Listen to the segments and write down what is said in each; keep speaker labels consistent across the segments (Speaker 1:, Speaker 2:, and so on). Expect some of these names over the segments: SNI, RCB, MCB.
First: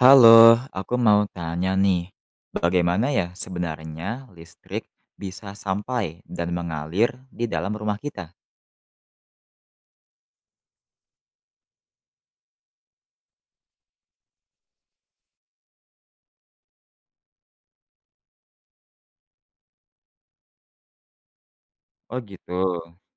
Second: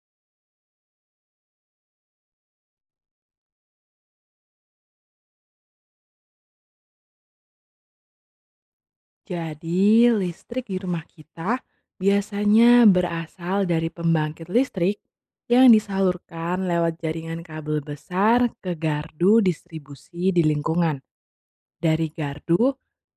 Speaker 1: Halo, aku mau tanya nih, bagaimana ya sebenarnya listrik bisa sampai dan mengalir di dalam rumah kita?
Speaker 2: Jadi, listrik di rumah kita biasanya berasal dari pembangkit listrik yang disalurkan lewat jaringan kabel besar ke gardu distribusi di lingkungan. Dari
Speaker 1: Oh gitu.
Speaker 2: gardu,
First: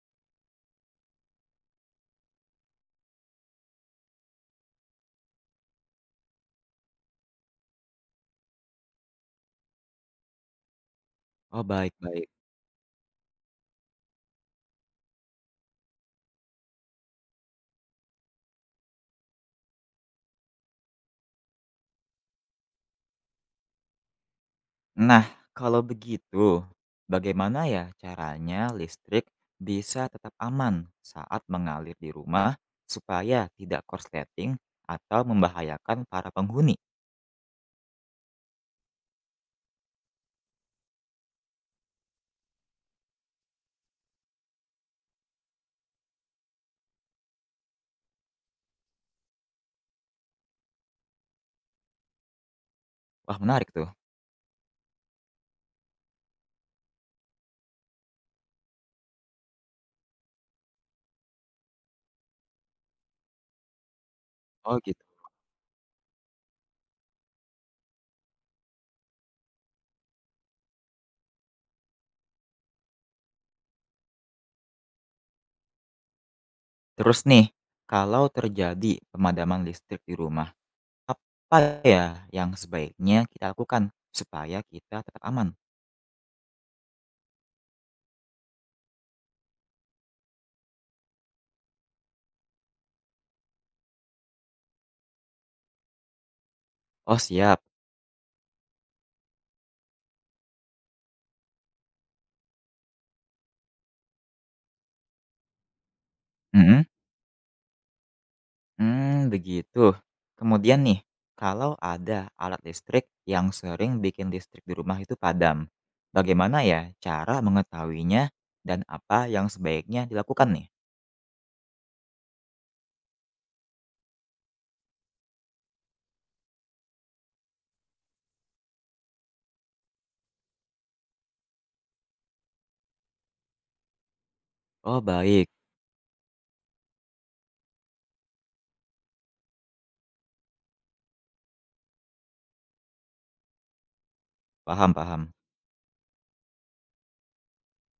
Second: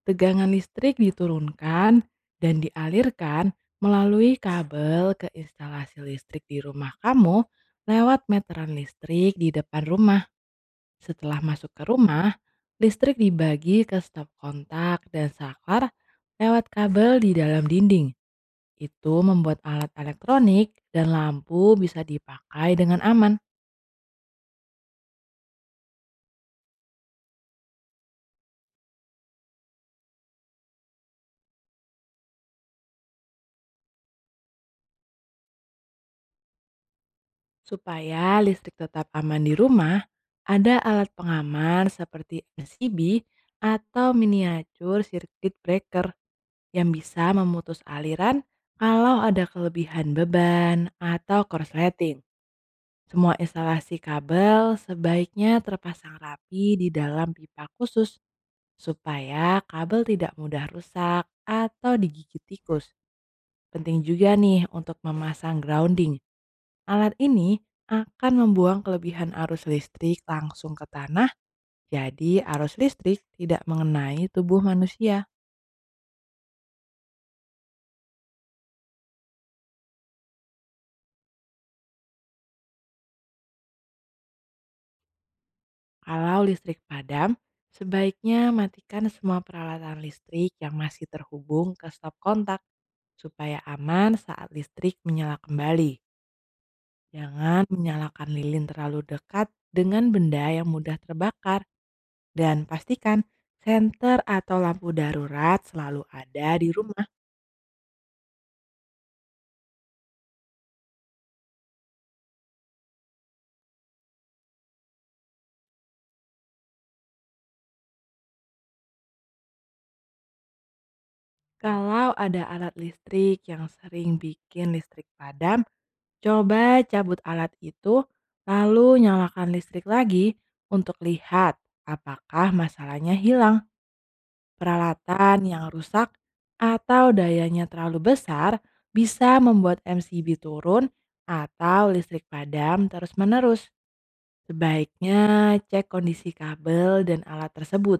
Speaker 2: tegangan listrik diturunkan dan dialirkan melalui kabel ke instalasi listrik di rumah kamu lewat meteran listrik di depan rumah. Setelah
Speaker 1: Oh,
Speaker 2: masuk ke rumah,
Speaker 1: baik-baik.
Speaker 2: listrik dibagi ke stop kontak dan saklar lewat kabel di dalam dinding. Itu membuat alat elektronik dan lampu bisa dipakai dengan aman.
Speaker 1: Nah, kalau begitu, bagaimana ya caranya listrik bisa tetap aman saat mengalir di rumah supaya tidak korsleting atau membahayakan para penghuni?
Speaker 2: Supaya listrik tetap aman di rumah, ada alat pengaman seperti RCB atau miniatur circuit breaker yang bisa memutus aliran kalau ada kelebihan beban atau korsleting. Semua
Speaker 1: Wah, menarik tuh.
Speaker 2: instalasi kabel sebaiknya terpasang rapi di dalam pipa khusus supaya kabel tidak mudah rusak atau digigit tikus. Penting juga nih
Speaker 1: Oh
Speaker 2: untuk
Speaker 1: gitu.
Speaker 2: memasang grounding. Alat ini akan membuang kelebihan arus listrik langsung ke tanah, jadi arus listrik tidak mengenai tubuh manusia.
Speaker 1: Terus nih, kalau terjadi pemadaman listrik di rumah, apa ya yang sebaiknya kita lakukan supaya kita tetap aman?
Speaker 2: Kalau listrik padam, sebaiknya matikan semua peralatan listrik yang masih terhubung ke stop kontak supaya aman saat listrik menyala kembali.
Speaker 1: Oh siap,
Speaker 2: Jangan menyalakan lilin terlalu dekat dengan benda yang mudah terbakar dan pastikan senter atau lampu darurat selalu ada di
Speaker 1: mhm,
Speaker 2: rumah.
Speaker 1: begitu. Kemudian nih, kalau ada alat listrik yang sering bikin listrik di rumah itu padam, bagaimana ya cara mengetahuinya dan apa yang sebaiknya dilakukan nih?
Speaker 2: Kalau ada alat listrik yang sering bikin listrik padam, coba cabut alat itu lalu nyalakan listrik lagi untuk lihat apakah masalahnya hilang.
Speaker 1: Oh baik,
Speaker 2: Peralatan yang rusak atau dayanya terlalu besar bisa membuat MCB turun atau listrik padam terus-menerus.
Speaker 1: paham paham.
Speaker 2: Sebaiknya cek kondisi kabel dan alat tersebut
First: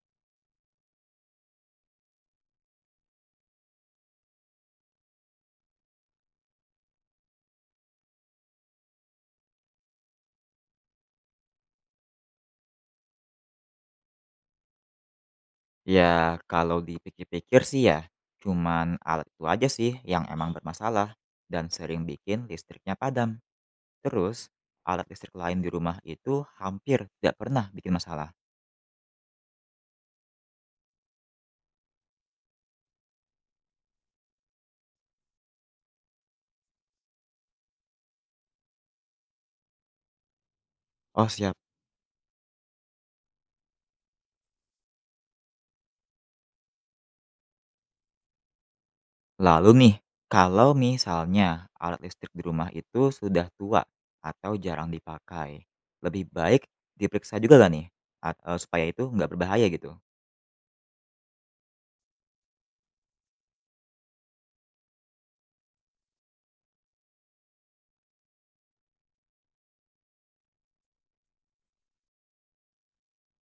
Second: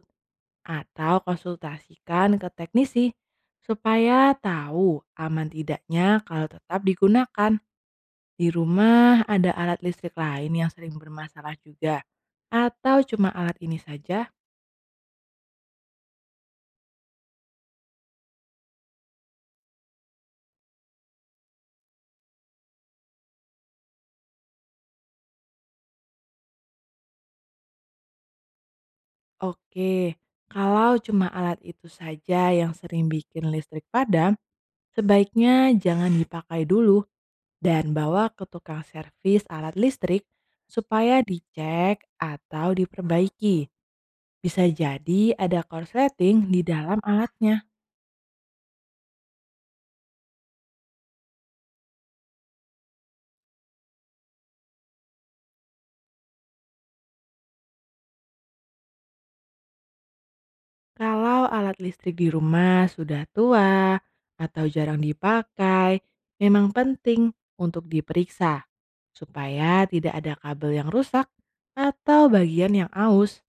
Speaker 2: atau konsultasikan ke teknisi supaya tahu aman tidaknya kalau tetap digunakan. Di rumah ada alat listrik lain yang sering bermasalah juga atau cuma alat ini saja?
Speaker 1: Ya kalau dipikir-pikir sih ya, cuman alat itu aja sih yang emang bermasalah dan sering bikin listriknya padam. Terus, alat listrik lain di rumah itu hampir tidak pernah bikin masalah.
Speaker 2: Oke, kalau cuma alat itu saja yang sering bikin listrik padam, sebaiknya jangan dipakai dulu dan bawa ke tukang servis alat listrik supaya
Speaker 1: Oh siap.
Speaker 2: dicek atau diperbaiki. Bisa jadi ada korsleting di dalam alatnya.
Speaker 1: Lalu nih, kalau misalnya alat listrik di rumah itu sudah tua atau jarang dipakai, lebih baik diperiksa juga gak nih? Supaya itu nggak berbahaya gitu.
Speaker 2: Kalau alat listrik di rumah sudah tua atau jarang dipakai, memang penting untuk diperiksa supaya tidak ada kabel yang rusak atau bagian yang aus.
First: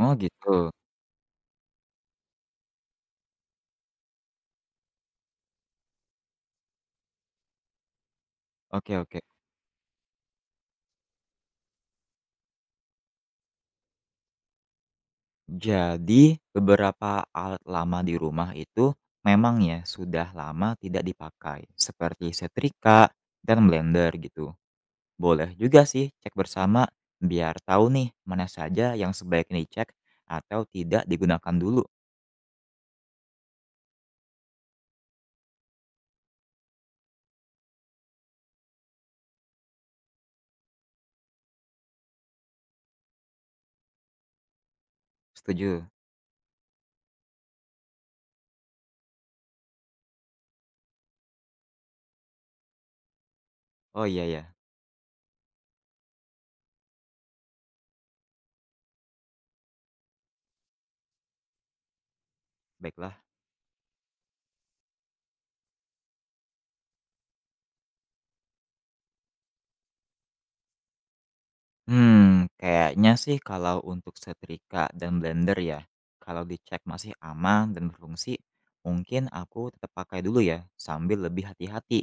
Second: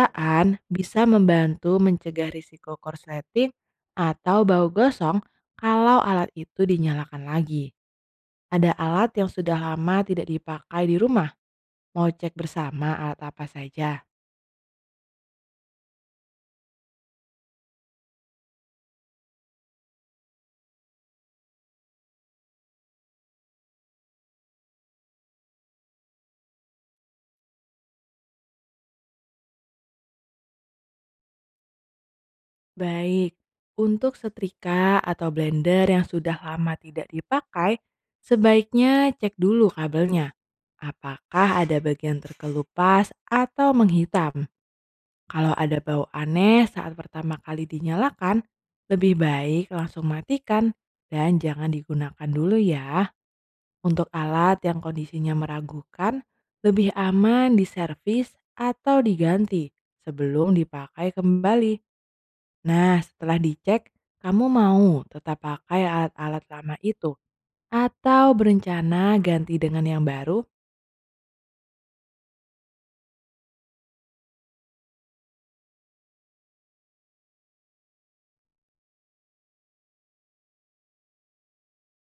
Speaker 1: Oh gitu.
Speaker 2: bisa membantu mencegah risiko korsleting atau bau gosong kalau alat itu dinyalakan lagi. Ada
Speaker 1: Oke
Speaker 2: alat
Speaker 1: oke.
Speaker 2: yang sudah lama tidak dipakai di rumah. Mau cek bersama alat apa saja?
Speaker 1: Jadi beberapa alat lama di rumah itu memang ya sudah lama tidak dipakai, seperti setrika dan blender gitu. Boleh juga sih cek bersama biar tahu nih mana saja yang sebaiknya dicek atau tidak digunakan dulu.
Speaker 2: Baik, untuk setrika atau blender yang sudah lama tidak dipakai, sebaiknya cek dulu kabelnya. Apakah ada bagian terkelupas atau menghitam? Kalau ada
Speaker 1: Setuju?
Speaker 2: bau aneh saat pertama kali dinyalakan, lebih baik langsung matikan dan jangan digunakan dulu ya.
Speaker 1: Oh
Speaker 2: Untuk
Speaker 1: iya ya,
Speaker 2: alat yang kondisinya meragukan, lebih aman diservis atau diganti sebelum dipakai kembali. Nah,
Speaker 1: baiklah.
Speaker 2: setelah dicek, kamu mau tetap pakai alat-alat lama itu atau berencana ganti dengan yang baru?
Speaker 1: Kayaknya sih kalau untuk setrika dan blender ya, kalau dicek masih aman dan berfungsi, mungkin aku tetap pakai dulu ya sambil lebih hati-hati.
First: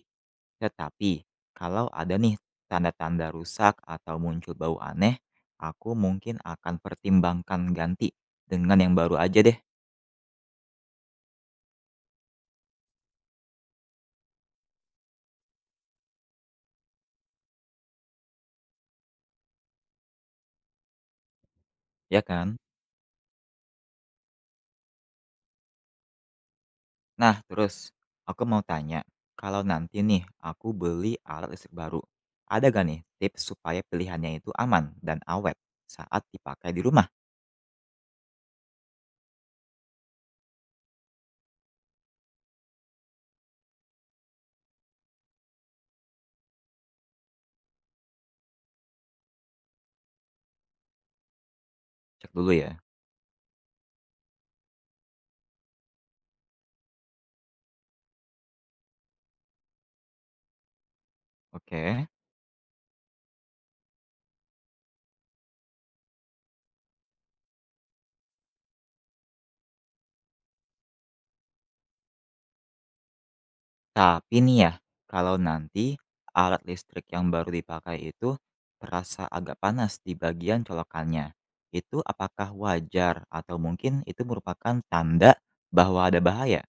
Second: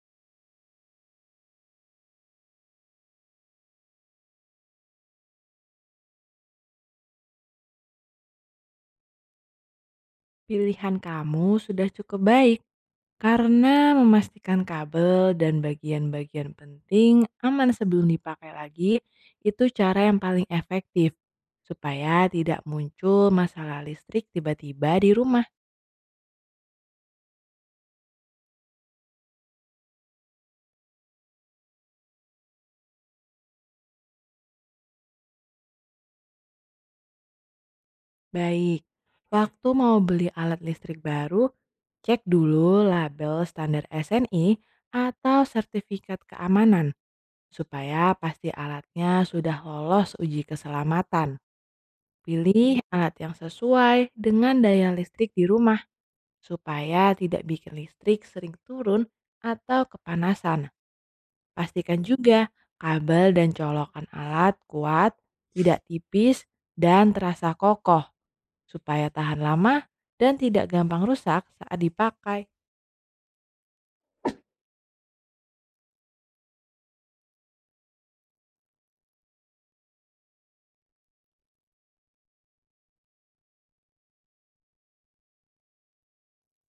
Speaker 1: Tetapi kalau ada nih tanda-tanda rusak atau muncul bau aneh, aku mungkin akan pertimbangkan ganti dengan yang baru aja deh,
Speaker 2: Pilihan kamu sudah cukup baik. Karena memastikan kabel dan bagian-bagian penting aman sebelum dipakai lagi, itu cara yang paling efektif
Speaker 1: ya
Speaker 2: supaya
Speaker 1: kan?
Speaker 2: tidak muncul masalah listrik tiba-tiba di rumah.
Speaker 1: Nah, terus aku mau tanya, kalau nanti nih aku beli alat listrik baru, ada gak nih tips supaya pilihannya itu aman dan awet saat dipakai di rumah?
Speaker 2: Baik, waktu mau beli alat listrik baru, cek dulu label standar SNI atau sertifikat keamanan supaya pasti alatnya sudah lolos uji keselamatan.
Speaker 1: Cek dulu ya.
Speaker 2: Pilih alat yang sesuai dengan daya listrik di rumah supaya tidak bikin listrik sering turun atau kepanasan. Pastikan
Speaker 1: Oke.
Speaker 2: juga kabel dan colokan alat kuat, tidak tipis, dan terasa kokoh supaya tahan lama dan tidak gampang rusak saat dipakai.
Speaker 1: Tapi nih ya, kalau nanti alat listrik yang baru dipakai itu terasa agak panas di bagian colokannya, itu apakah wajar atau mungkin itu merupakan tanda bahwa ada bahaya?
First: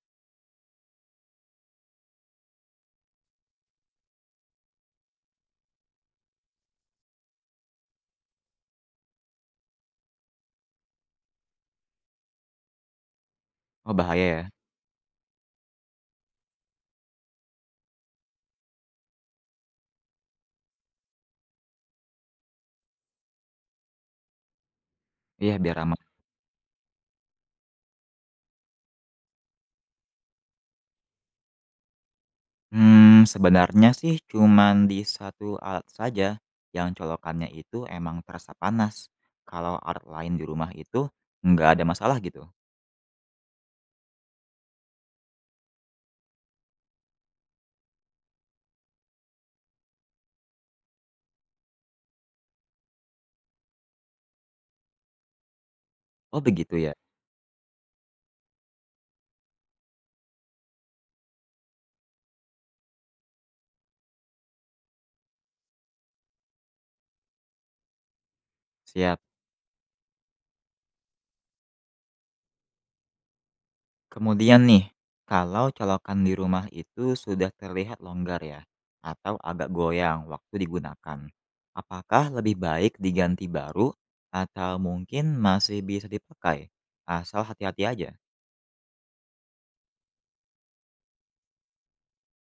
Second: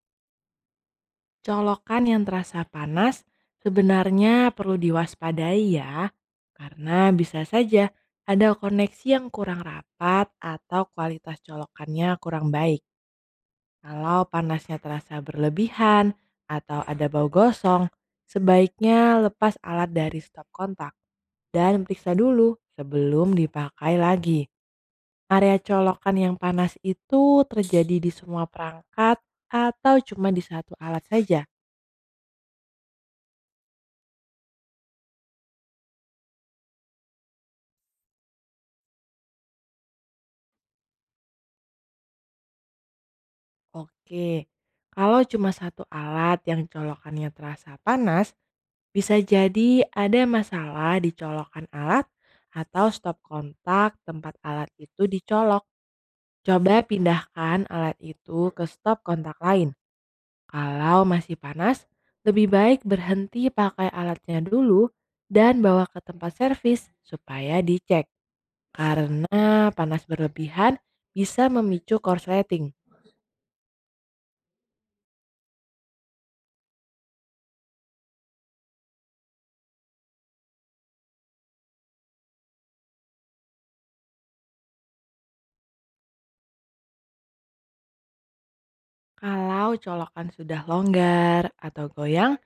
Speaker 2: Colokan yang terasa panas sebenarnya perlu diwaspadai ya, karena bisa saja ada koneksi yang kurang rapat atau kualitas colokannya kurang baik.
Speaker 1: Oh,
Speaker 2: Kalau
Speaker 1: bahaya ya.
Speaker 2: panasnya terasa berlebihan atau ada bau gosong, sebaiknya lepas alat dari stop kontak dan periksa dulu sebelum dipakai lagi.
Speaker 1: Iya,
Speaker 2: Area
Speaker 1: biar aman.
Speaker 2: colokan yang panas itu terjadi di semua perangkat atau cuma di satu alat saja?
Speaker 1: Sebenarnya sih cuman di satu alat saja, yang colokannya itu emang terasa panas. Kalau alat lain di rumah itu nggak ada masalah gitu.
Speaker 2: Oke, kalau cuma satu alat yang colokannya terasa panas, bisa jadi ada masalah di colokan alat atau stop kontak tempat alat itu dicolok.
Speaker 1: Oh begitu
Speaker 2: Coba
Speaker 1: ya?
Speaker 2: pindahkan alat itu ke stop kontak lain. Kalau masih panas, lebih baik berhenti pakai alatnya dulu dan bawa ke tempat servis supaya dicek.
Speaker 1: Siap.
Speaker 2: Karena panas berlebihan bisa memicu korsleting.
Speaker 1: Kemudian nih, kalau colokan di rumah itu sudah terlihat longgar ya, atau agak goyang waktu digunakan, apakah lebih baik diganti baru atau mungkin masih bisa dipakai? Asal hati-hati aja.
Speaker 2: Kalau colokan sudah longgar atau goyang,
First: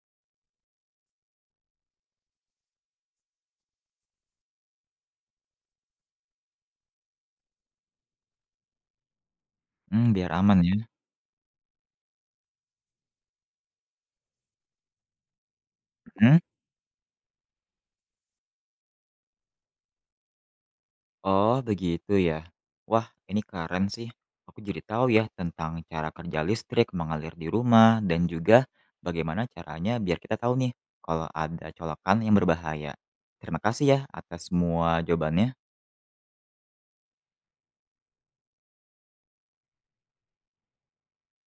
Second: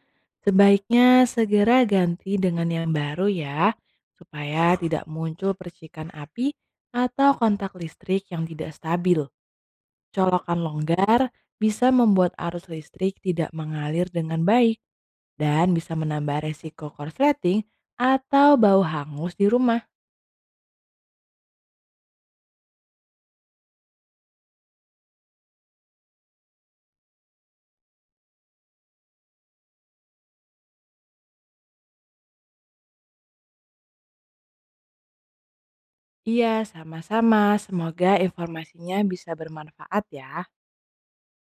Speaker 2: sebaiknya segera ganti dengan yang baru ya, supaya tidak muncul percikan api atau kontak listrik yang tidak stabil.
Speaker 1: Biar
Speaker 2: Colokan
Speaker 1: aman ya.
Speaker 2: longgar bisa membuat arus listrik tidak mengalir dengan baik dan bisa
Speaker 1: Mhm.
Speaker 2: menambah resiko korsleting atau bau hangus di rumah.
Speaker 1: Oh, begitu ya. Wah, ini keren sih. Aku jadi tahu ya tentang cara kerja listrik mengalir di rumah dan juga bagaimana caranya biar kita tahu nih kalau ada colokan yang berbahaya. Terima kasih ya atas semua jawabannya.
Speaker 2: Iya, sama-sama. Semoga informasinya bisa bermanfaat ya.